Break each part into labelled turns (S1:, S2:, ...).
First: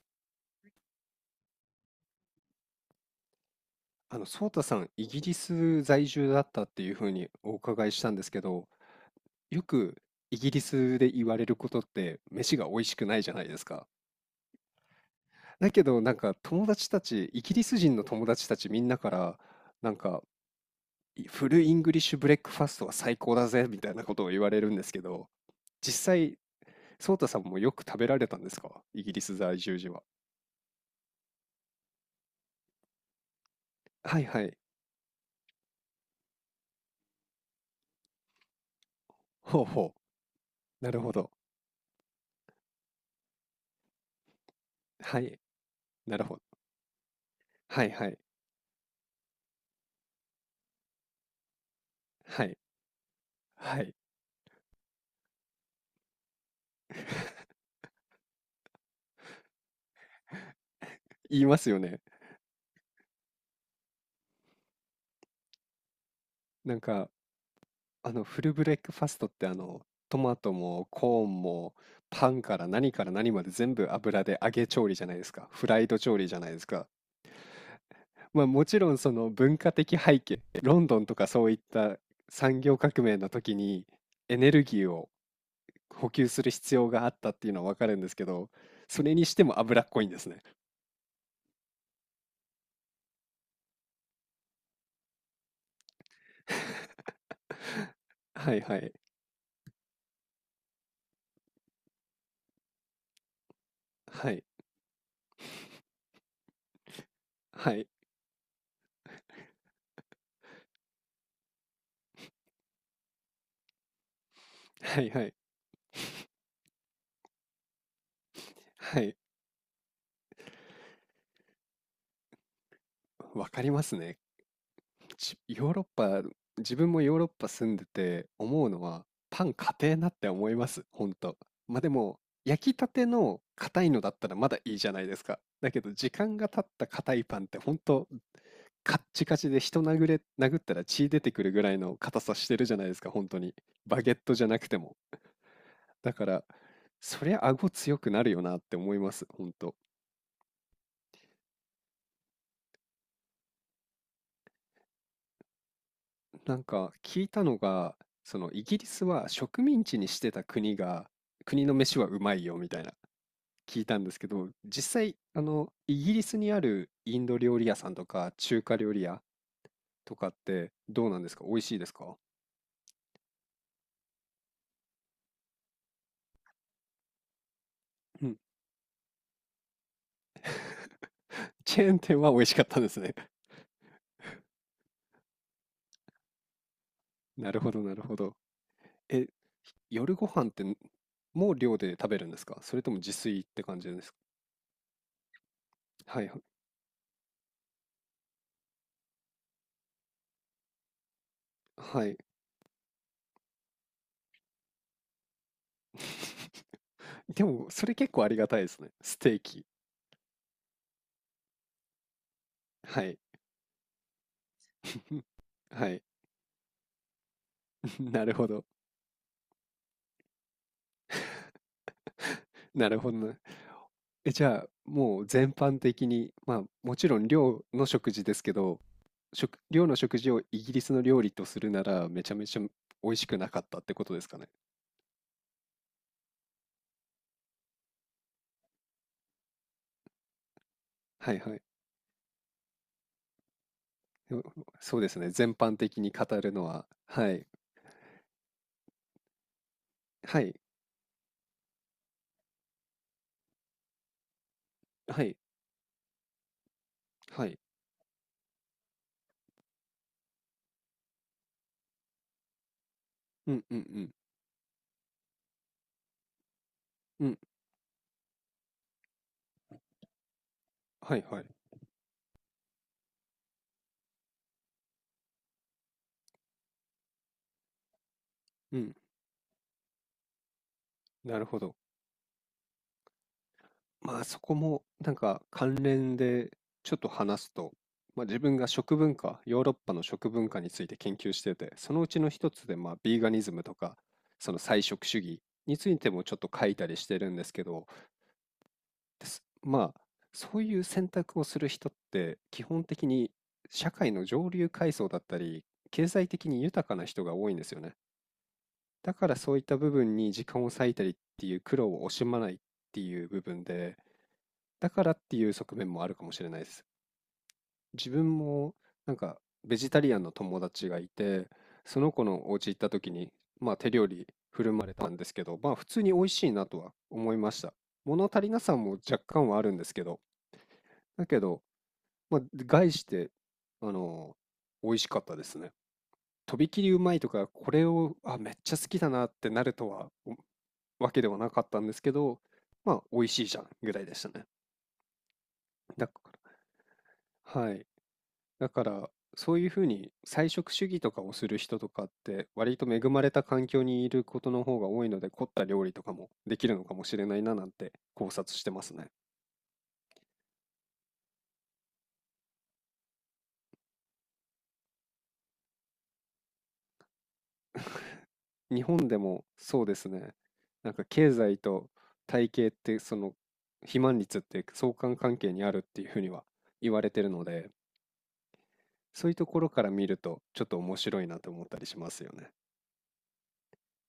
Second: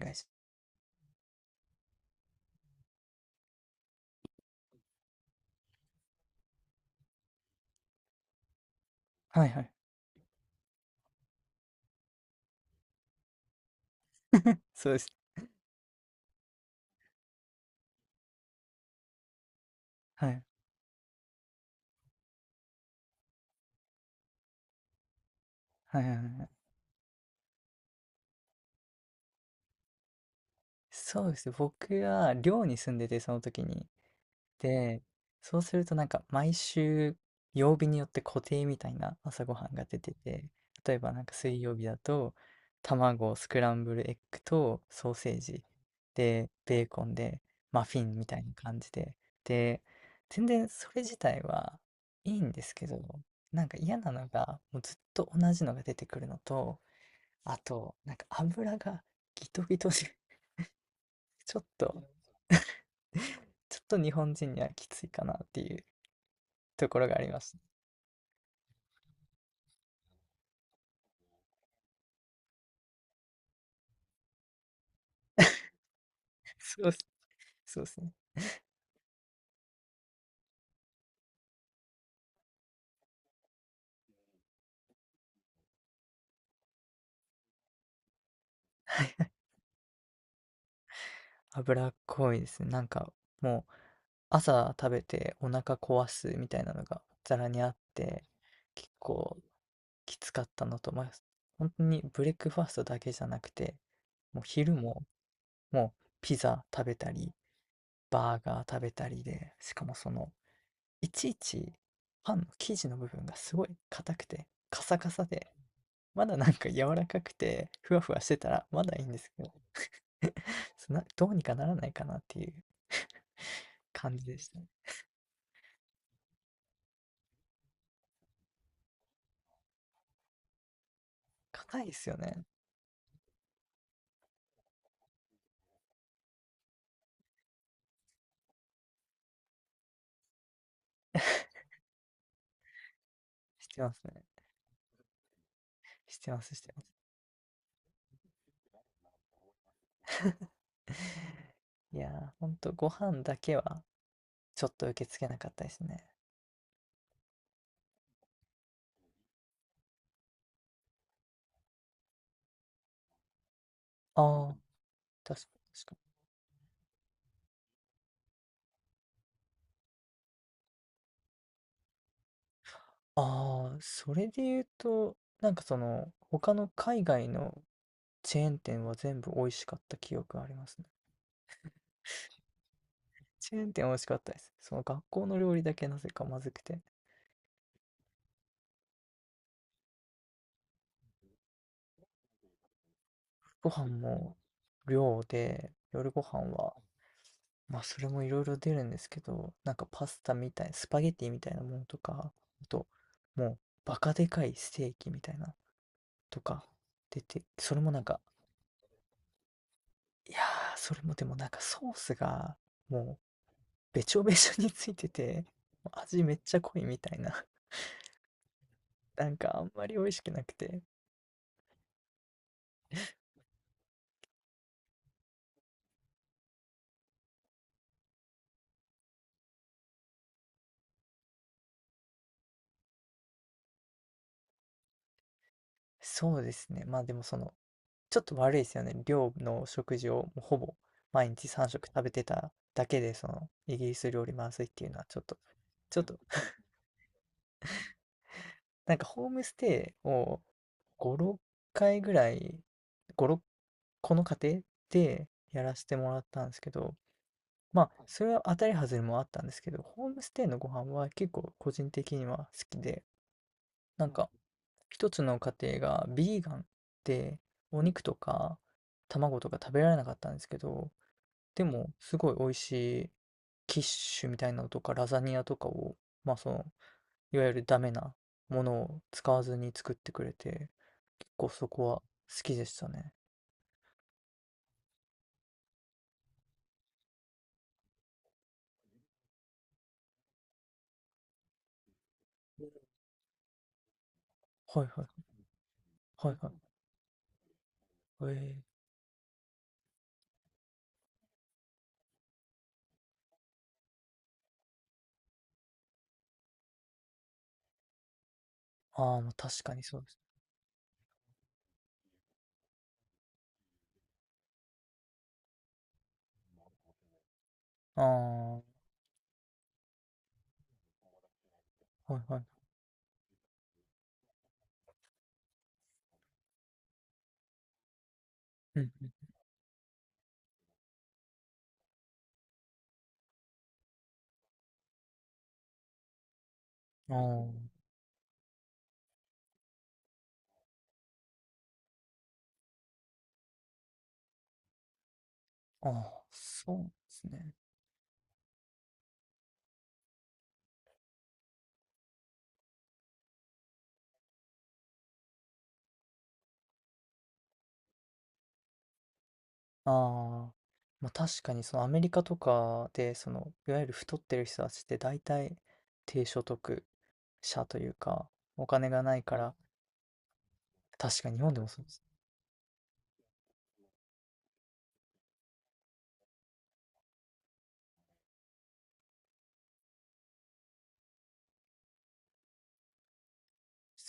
S1: お願いし
S2: ソータさん、イギリス在住だったっていうふうにお伺いしたんですけど、
S1: はいは
S2: よ
S1: い。
S2: くイギリスで言われることって、飯が美味しくないじゃないですか。
S1: そうです。
S2: だけど、なんか友達たち、イギリス人の友達たちみんなから、なんか、
S1: はい。
S2: いフルイングリッシュブレックファストは最高だぜ、みたいなことを言われるんですけど、
S1: はい
S2: 実
S1: はいはい
S2: 際、
S1: はい。
S2: ソータさんもよく食べられたんですかイギリス在住時は。
S1: そうですね、僕は寮に住んでて、その時に。
S2: はいはい。
S1: で、そうするとなんか毎週曜日によって固定みたいな朝ご
S2: ほう
S1: はんが
S2: ほ
S1: 出てて、
S2: う。な
S1: 例え
S2: るほ
S1: ばなん
S2: ど。
S1: か水曜日だと卵、スクランブルエッグとソー
S2: は
S1: セ
S2: い。
S1: ージ
S2: なるほ
S1: で、
S2: ど。
S1: ベーコンで
S2: は
S1: マ
S2: い
S1: フィ
S2: は
S1: ン
S2: い。
S1: みたいな感じで。で、全然それ自体はいい
S2: は
S1: ん
S2: い。
S1: ですけど、なんか
S2: はい。
S1: 嫌なのがもうずっと同じのが出てくるのと、あと、なんか油がギトギトで、
S2: 言い
S1: ち
S2: ま
S1: ょっ
S2: すよね。
S1: と、ちょっと日本人にはきついかなっていう
S2: なん
S1: ところ
S2: か、
S1: があります。
S2: フルブレックファストってトマトもコーンもパンから何から何まで全部油で揚げ調理じゃないですか。フライド調理じゃないで す
S1: そ
S2: か。
S1: うっす、そうですね。
S2: まあもちろんその文化的背景、ロンドンとかそういった産業革命の時にエネルギーを補給する必要があったっていうのはわかるんですけど、それにしても脂っこいんですね。
S1: 脂っこいですね。なんかもう朝食べてお腹壊すみたいなのがざらにあって、
S2: はいは
S1: 結
S2: い。
S1: 構きつかったのと、まあ、本当にブレックファーストだけじゃなくて、
S2: は
S1: もう
S2: い。
S1: 昼ももうピザ食べたり、
S2: はい。
S1: バーガー食べたりで、しかもそのいちいちパンの生地の部分がすごい硬くて、カサ
S2: は
S1: カ
S2: いは
S1: サ
S2: い。
S1: で、まだなんか柔らかくて、ふわふわしてたらまだ
S2: は
S1: いいん
S2: い。
S1: ですけど そんなどうにかならないかなっていう
S2: わかりますね。
S1: 感じでしたね。
S2: ヨーロッパ、自分もヨーロッパ住んでて思うのは、パン硬えなって思います、ほんと。まあ
S1: 硬い
S2: で
S1: ですよ
S2: も、
S1: ね。
S2: 焼きたての硬いのだったらまだいいじゃないですか。だけど、時間が経った硬いパンってほんと、カッチカチで人殴れ、殴ったら血出てくるぐらいの硬さしてるじゃないですか、本当に。
S1: してま
S2: バ
S1: す
S2: ゲッ
S1: ね。
S2: トじゃなくても。だ
S1: し
S2: か
S1: てま
S2: ら、
S1: す、してます。
S2: そりゃ顎強くなるよなって思います、本当。
S1: いやー、ほんとご飯だけはちょっと受け付けなかったですね。
S2: なんか聞いたのが、そのイギリスは植民地にしてた国が、国の飯はうまいよみたいな聞いたんですけど、
S1: ああ、
S2: 実際、
S1: 確かに確
S2: イ
S1: かに。
S2: ギリスにあるインド料理屋さんとか中華料理屋とかってどうなんですか美味しいですか
S1: ああ、それで言うと、なんかその、他の海外の
S2: うん。
S1: チェーン店は全部美味しかった記憶がありますね。
S2: チェーン店は美味しかったんですね。
S1: チェーン店美味しかったです。その学校の料理だけなぜかまずくて。
S2: なるほど、なるほど。え、夜ご飯ってもう寮で食べるんですかそれとも自炊って
S1: ご
S2: 感
S1: 飯
S2: じですか
S1: も量で、夜ご
S2: はいは
S1: 飯
S2: い。
S1: は、まあそれもいろいろ出るんですけど、なんかパスタみたい、スパゲティみたいなものと
S2: はい。
S1: か、あと、もうバカでかいステーキみたいなとか出 て、
S2: でも、
S1: それ
S2: そ
S1: も
S2: れ
S1: なん
S2: 結
S1: か、
S2: 構ありがたいですね。ステーキ。
S1: いやー、それもでもなんかソースが
S2: はい。
S1: もうべちょべちょについてて、
S2: はい。
S1: 味めっちゃ濃いみたいな、
S2: なるほど。
S1: なんかあんまり美味しくなくて。
S2: なるほどな。え、じゃあ、もう全般的に、まあ、もちろん寮の食事ですけど、寮の食事をイギリスの料理とするなら、めちゃめちゃ美味しくなかったってことですかね。
S1: そうですね。まあでもそのちょっと悪いですよね。寮の食事をもうほぼ毎
S2: はい
S1: 日
S2: はい。
S1: 3食食べてただけで、そのイギリス料理
S2: でも
S1: まずいっていう
S2: そ
S1: の
S2: う
S1: は
S2: です
S1: ちょっ
S2: ね。
S1: と、
S2: 全般
S1: ち
S2: 的
S1: ょっ
S2: に
S1: と、
S2: 語るのは、はい。
S1: なんかホームステイ
S2: は
S1: を
S2: い。
S1: 5、6回ぐらい、5、6この家庭
S2: は
S1: で
S2: い。
S1: やらせてもらったんですけど、
S2: はい。
S1: まあ、それは当たり外れもあったんですけど、ホームステイのご飯は結構個人的には好きで、
S2: うんうんう
S1: な
S2: ん。
S1: んか一つの家庭がビーガン
S2: うん。
S1: でお肉とか卵とか食べられなかったんですけど、
S2: はいはい。
S1: でも、すごい美味しいキッシュみたいなのとか、ラザニアとかを、まあその、いわゆるダメなもの
S2: うん。
S1: を使わずに作ってくれて、結
S2: なる
S1: 構
S2: ほ
S1: そ
S2: ど。
S1: こは好きでしたね。
S2: まあ、そこもなんか関連でちょっと話すと、まあ、自分が食文化、ヨーロッパの食文化について研究してて、そのうちの一つでまあビーガニズムとか、その菜
S1: はい
S2: 食
S1: は
S2: 主
S1: い。
S2: 義についても
S1: は
S2: ちょ
S1: い
S2: っと
S1: はい。
S2: 書いたりしてるんですけど、
S1: ええ、
S2: ですまあそういう選択をする人って基本的に社会の上流階層だったり、経済的に豊かな人が多いんですよね。だ
S1: ああ、
S2: か
S1: まあ
S2: らそうい
S1: 確
S2: っ
S1: か
S2: た
S1: に
S2: 部
S1: そうで
S2: 分
S1: す。
S2: に時間を割いたりっていう苦労を惜しまないっていう部分で、だからっていう側面もあるかもしれないです。
S1: あ
S2: 自分
S1: あ、は
S2: もなんかベジタリアンの友達がいて、その
S1: い
S2: 子
S1: はい。
S2: のお家行った時に、まあ手料理振る舞われたんですけど、まあ普通に美味しいなとは思いました。物足りなさ
S1: うん
S2: も若干はあるんですけど、だけど、まあ概して、あの、美味しかったですね。とびきりうま
S1: う
S2: いとか、
S1: ん。
S2: これを、あ、めっちゃ好きだなってなるとは、おわけではなかったんですけど、まあ美味しいじゃんぐらいでしたね。
S1: ああ、あ
S2: だか
S1: あ、そうなんですね。
S2: ら、はい。だから、そういうふうに菜食主義とかをする人とかって、割と恵まれた環境にいることの方が多いので、凝った料理とかもできるのかもしれないななんて考察してますね。
S1: ああ、まあ確かにそのアメリカとかで、その、いわゆる太ってる人たちって大体低所得者というか、お
S2: 日
S1: 金が
S2: 本で
S1: ないか
S2: も
S1: ら、
S2: そうですね。なんか
S1: 確か
S2: 経
S1: に日本
S2: 済
S1: でもそう
S2: と
S1: です。
S2: 体型って、その肥満率って相関関係にあるっていうふうには言われてるので、そういうところから見るとちょっと面白いなと思ったりしますよね。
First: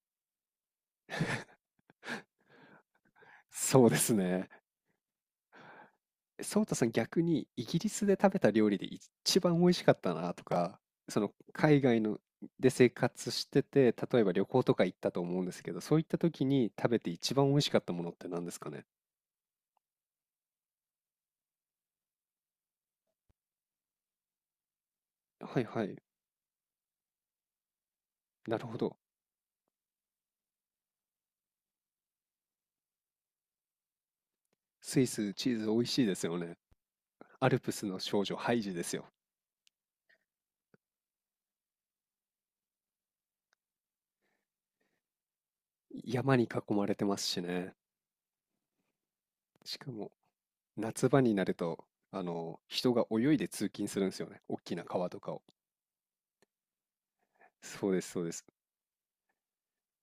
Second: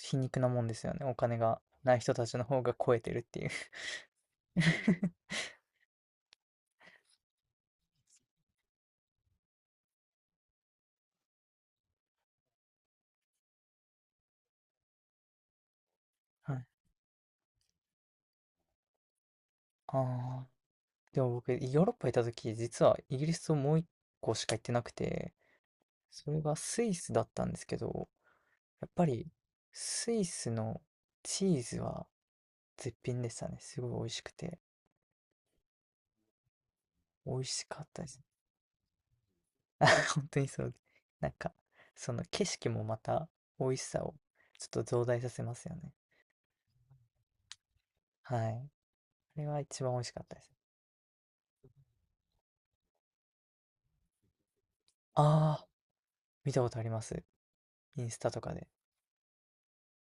S1: 皮肉なもんですよね。お金がない人たちの方が超えてるっていう。
S2: そうですね。ソウタさん、逆にイギリスで食べた料理で一番美味しかったなとか、その海外ので生活してて、例えば旅行とか行ったと思うんですけど、そういった時
S1: はい。
S2: に食べて一番美味しかったものって何ですかね。
S1: ああ。でも僕、ヨーロッパいた時、実はイギリスをもう一個しか行ってなくて、
S2: はいはい。
S1: それがスイスだったんですけど、
S2: なるほ
S1: やっ
S2: ど。
S1: ぱりスイスのチーズは絶品でしたね。すごい美味しくて、
S2: スイス、チーズ美味しいですよね。
S1: 美味
S2: アル
S1: し
S2: プ
S1: か
S2: ス
S1: っ
S2: の
S1: たです。
S2: 少女、ハイジですよ。
S1: 本当にそう。なんか、その景色もまた美味しさをちょっと増大させますよね。
S2: 山に囲まれてますしね。
S1: はい。あれは
S2: し
S1: 一
S2: か
S1: 番美味し
S2: も、
S1: かったです。
S2: 夏場になると、人が泳いで通勤するんですよね。大きな川とかを。
S1: ああ。見たことあります。
S2: そうで
S1: イン
S2: す、
S1: ス
S2: そう
S1: タ
S2: で
S1: と
S2: す。
S1: かで。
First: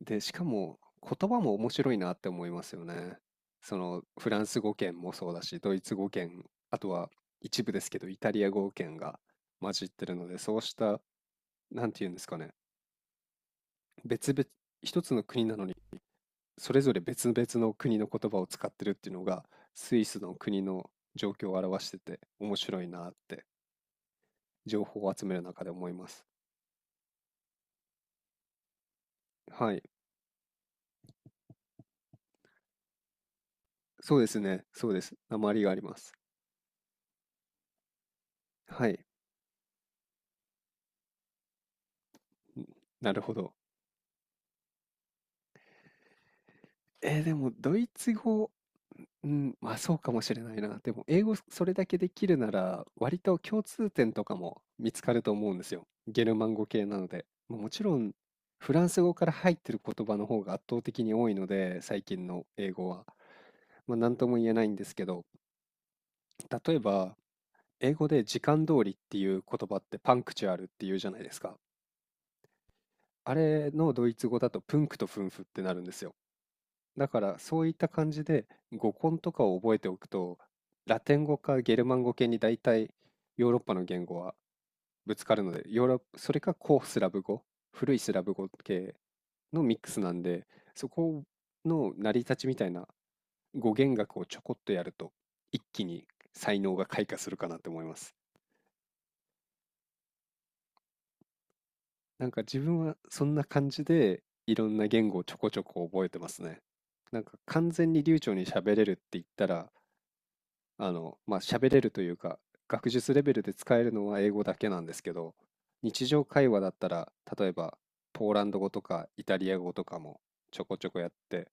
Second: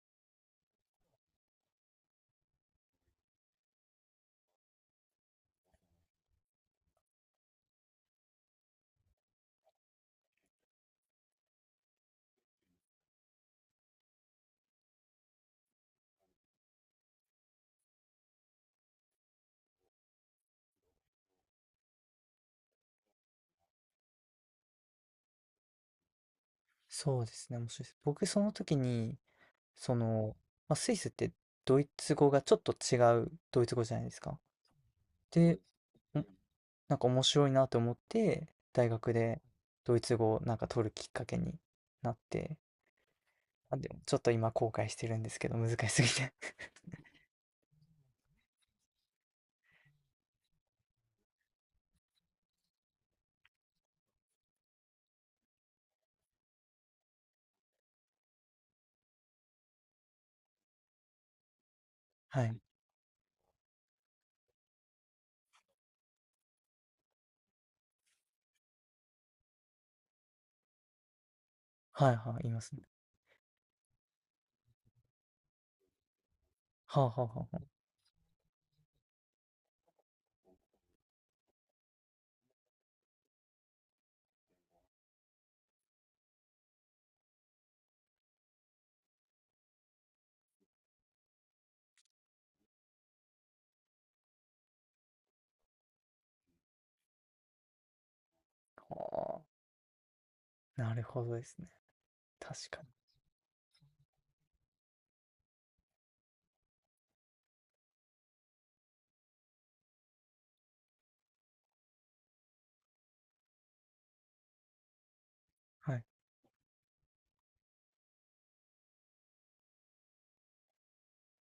S2: で、しかも言葉も面白いなって思いますよね。そのフランス語圏もそうだし、ドイツ語圏、あとは一部ですけど、イタリア語圏が混じってるので、そうした、なんていうんですかね、別々、一つの国なのに、それぞれ別々の国の言葉を使ってるっていうのが、スイスの国の状況を表してて、面白いなって、情報を集める中で思います。
S1: そうですね、面白いです。僕その時に、
S2: はい。
S1: その、まあ、スイスってドイツ語がちょっと違うドイツ語じゃないで
S2: そう
S1: す
S2: です
S1: か。
S2: ね。そうです。訛
S1: で、
S2: りがあります。
S1: おなんか面白いなと思って、
S2: は
S1: 大
S2: い。
S1: 学でドイツ語をなんか取るきっかけになって、
S2: んなるほど。
S1: あ、でもちょっと今後悔してるんですけど、難しすぎて
S2: えーでもドイツ語、うん、まあ、そうかもしれないな。でも英語それだけできるなら、割と共通点とかも見つかると思うんですよ。ゲルマン語系なので。ま、もちろんフランス語から入ってる言葉の方が圧倒的に多いので、最近
S1: は
S2: の
S1: い。
S2: 英語は。ま、なんとも言えないんですけど、例えば、英語で時間通りっていう言葉ってパンクチュアルっていうじゃないですか。
S1: はいはい、いますね。
S2: あれのドイツ語だとプンクとフンフってなるんですよ。
S1: はあ
S2: だか
S1: はあは
S2: ら
S1: あ
S2: そ
S1: は
S2: ういった感じで語根とかを覚えておくとラテン語かゲルマン語系に大体ヨーロッパの言語はぶつかるのでヨーロッそれか古いスラブ語系のミックスなんでそこの成り立ちみたいな語源学をちょこっとやると一気に才能が開花するかなって思います。
S1: あ。はあ、なるほどですね。
S2: なんか自
S1: 確か
S2: 分
S1: に。
S2: はそんな感じでいろんな言語をちょこちょこ覚えてますね。なんか完全に流暢に喋れるって言ったら喋れるというか、学術レベルで使えるのは英語だけなんですけど、
S1: はい。
S2: 日常会話だったら、例えば、ポーランド語とかイタリア語とかもちょこちょこやって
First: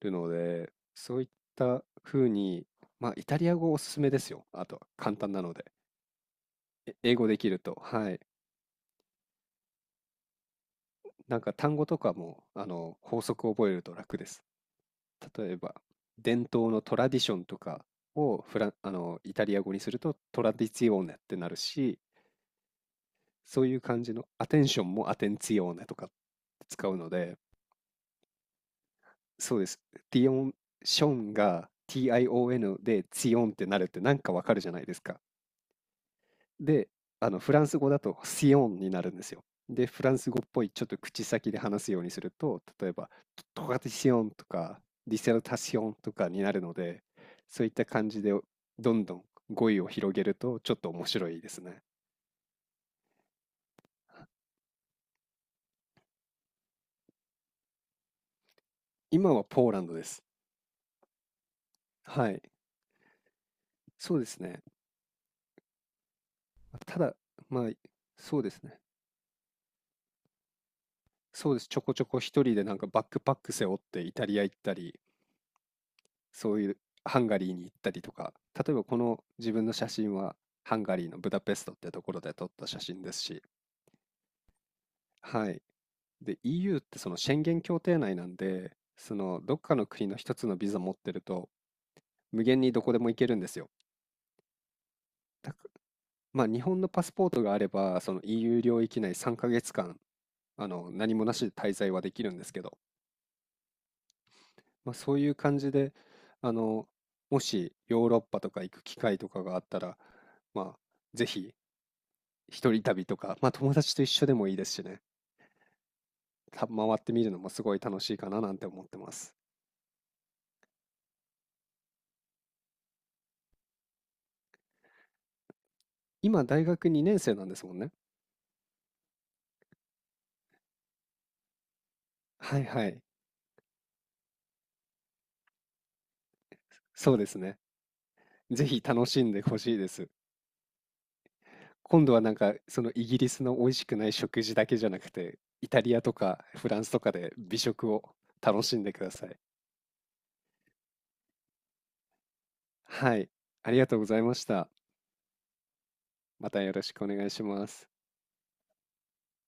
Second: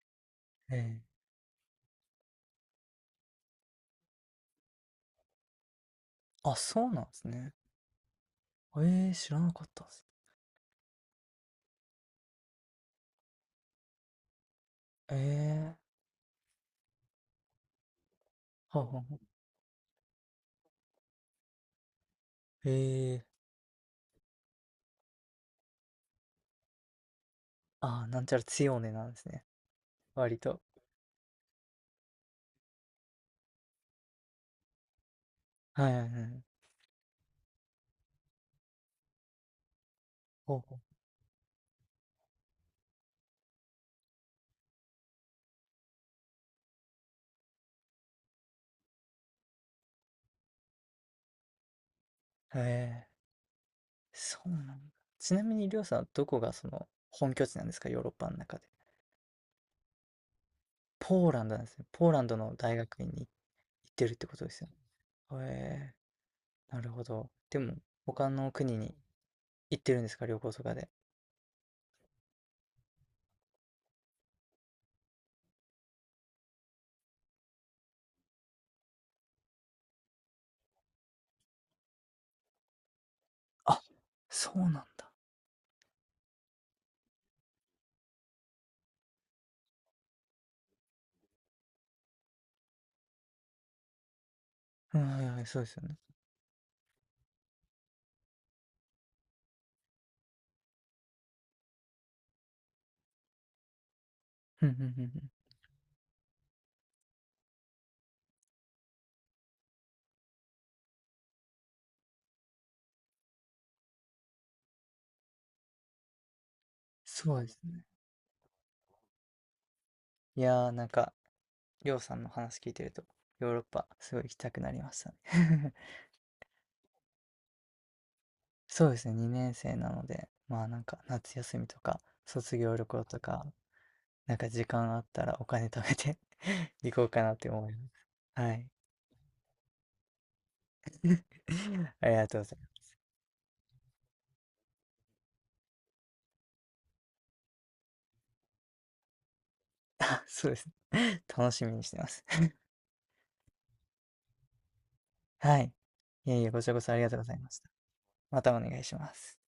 S2: るので、
S1: え
S2: そ
S1: え、
S2: ういった風に、まあ、イタリア語おすすめですよ。あと、簡単なので。
S1: あ、そう
S2: え
S1: なんで
S2: 英語
S1: す
S2: でき
S1: ね。
S2: ると、はい。
S1: ええ、知らなかったです。
S2: なんか単語とかも、法則を覚えると楽です。
S1: え
S2: 例えば、
S1: えー、
S2: 伝統のトラディションとかをフラン、
S1: はあ
S2: あ
S1: はあは
S2: の、イ
S1: あ。
S2: タリア語にするとトラディツィオーネってなるし、
S1: え、
S2: そういう感じのアテンションもアテンツィオーネとかって使うので、
S1: ああー、なんちゃら強ねなんですね、
S2: そうです。ティ
S1: 割
S2: オン
S1: と。
S2: ションが TION でツィオンってなるってなんかわかるじゃないですか。
S1: はいはいはい。
S2: で、あのフランス語だとシオンになるんですよ。で、フランス語っ
S1: ほう
S2: ぽい
S1: ほ
S2: ちょっと口先で話すようにすると、例えばトカティシオンとかディセルタシオンとかになるので、そういった感じでどんどん語彙を広げるとちょっと面白いですね。
S1: う。え、そうなんだ。ちなみにりょうさん、どこがその本拠地なんですか？ヨーロッパの中で。
S2: 今はポーランドです。
S1: ポーランドなんですね。ポーラン
S2: は
S1: ド
S2: い。
S1: の大学院に行ってるっ
S2: そう
S1: て
S2: で
S1: こ
S2: す
S1: とで
S2: ね。
S1: すよね。え、
S2: ま
S1: なる
S2: た
S1: ほ
S2: だ、
S1: ど。で
S2: まあ、
S1: も、他
S2: そうで
S1: の
S2: す
S1: 国
S2: ね。
S1: に行ってるんですか？旅行とかで。
S2: そうです。ちょこちょこ一人でなんかバックパック背負ってイタリア行ったり、そういうハンガリーに行ったりとか、例えばこの自分の写真はハンガリーのブダペストってところで撮った写真ですし、
S1: あ、そうなんだ。
S2: はい。で、EU ってその宣言協定内なんで、そのどっかの国の一つのビザ持ってると、無限にどこでも行けるんですよ。
S1: うん、はいはい、
S2: だか
S1: そうですよね。
S2: まあ、日本のパスポートがあれば、その EU 領域内3ヶ月間、何もなしで滞在はできるんですけど、
S1: うんうん
S2: まあ、
S1: うんう
S2: そうい
S1: ん。
S2: う感じで、あの、もしヨーロッパとか行く機会とかがあったら、まあ、ぜひ一人旅とか、まあ、友達と一緒でもいいですしね、た回ってみる
S1: そ
S2: の
S1: う
S2: も
S1: です
S2: すごい
S1: ね。
S2: 楽しいかななんて思ってます。
S1: いやー、なんかりょうさんの話聞いてると、ヨーロッパすごい行きたくなりましたね
S2: 今、大学2年生なんですもんね。
S1: そうですね、2年生なので、まあなんか夏休みとか、卒
S2: はい
S1: 業
S2: は
S1: 旅
S2: い。
S1: 行とか、なんか時間あったらお金貯めて 行こう
S2: そう
S1: か
S2: で
S1: なっ
S2: す
S1: て
S2: ね。
S1: 思います。は
S2: ぜ
S1: い
S2: ひ楽しんでほしいです。今
S1: あ
S2: 度
S1: り
S2: は
S1: が
S2: なん
S1: とうご
S2: か、
S1: ざいま
S2: その
S1: す。
S2: イギリスの美味しくない食事だけじゃなくて、イタリアとかフランスとかで美食を楽しんでください。
S1: あ、そうですね。楽しみにしてます。
S2: はい。ありがとうございました。
S1: はい。いえい
S2: ま
S1: え、
S2: た
S1: こち
S2: よ
S1: らこ
S2: ろし
S1: そあ
S2: く
S1: り
S2: お
S1: がとう
S2: 願
S1: ご
S2: い
S1: ざい
S2: し
S1: まし
S2: ま
S1: た。
S2: す。
S1: またお願いします。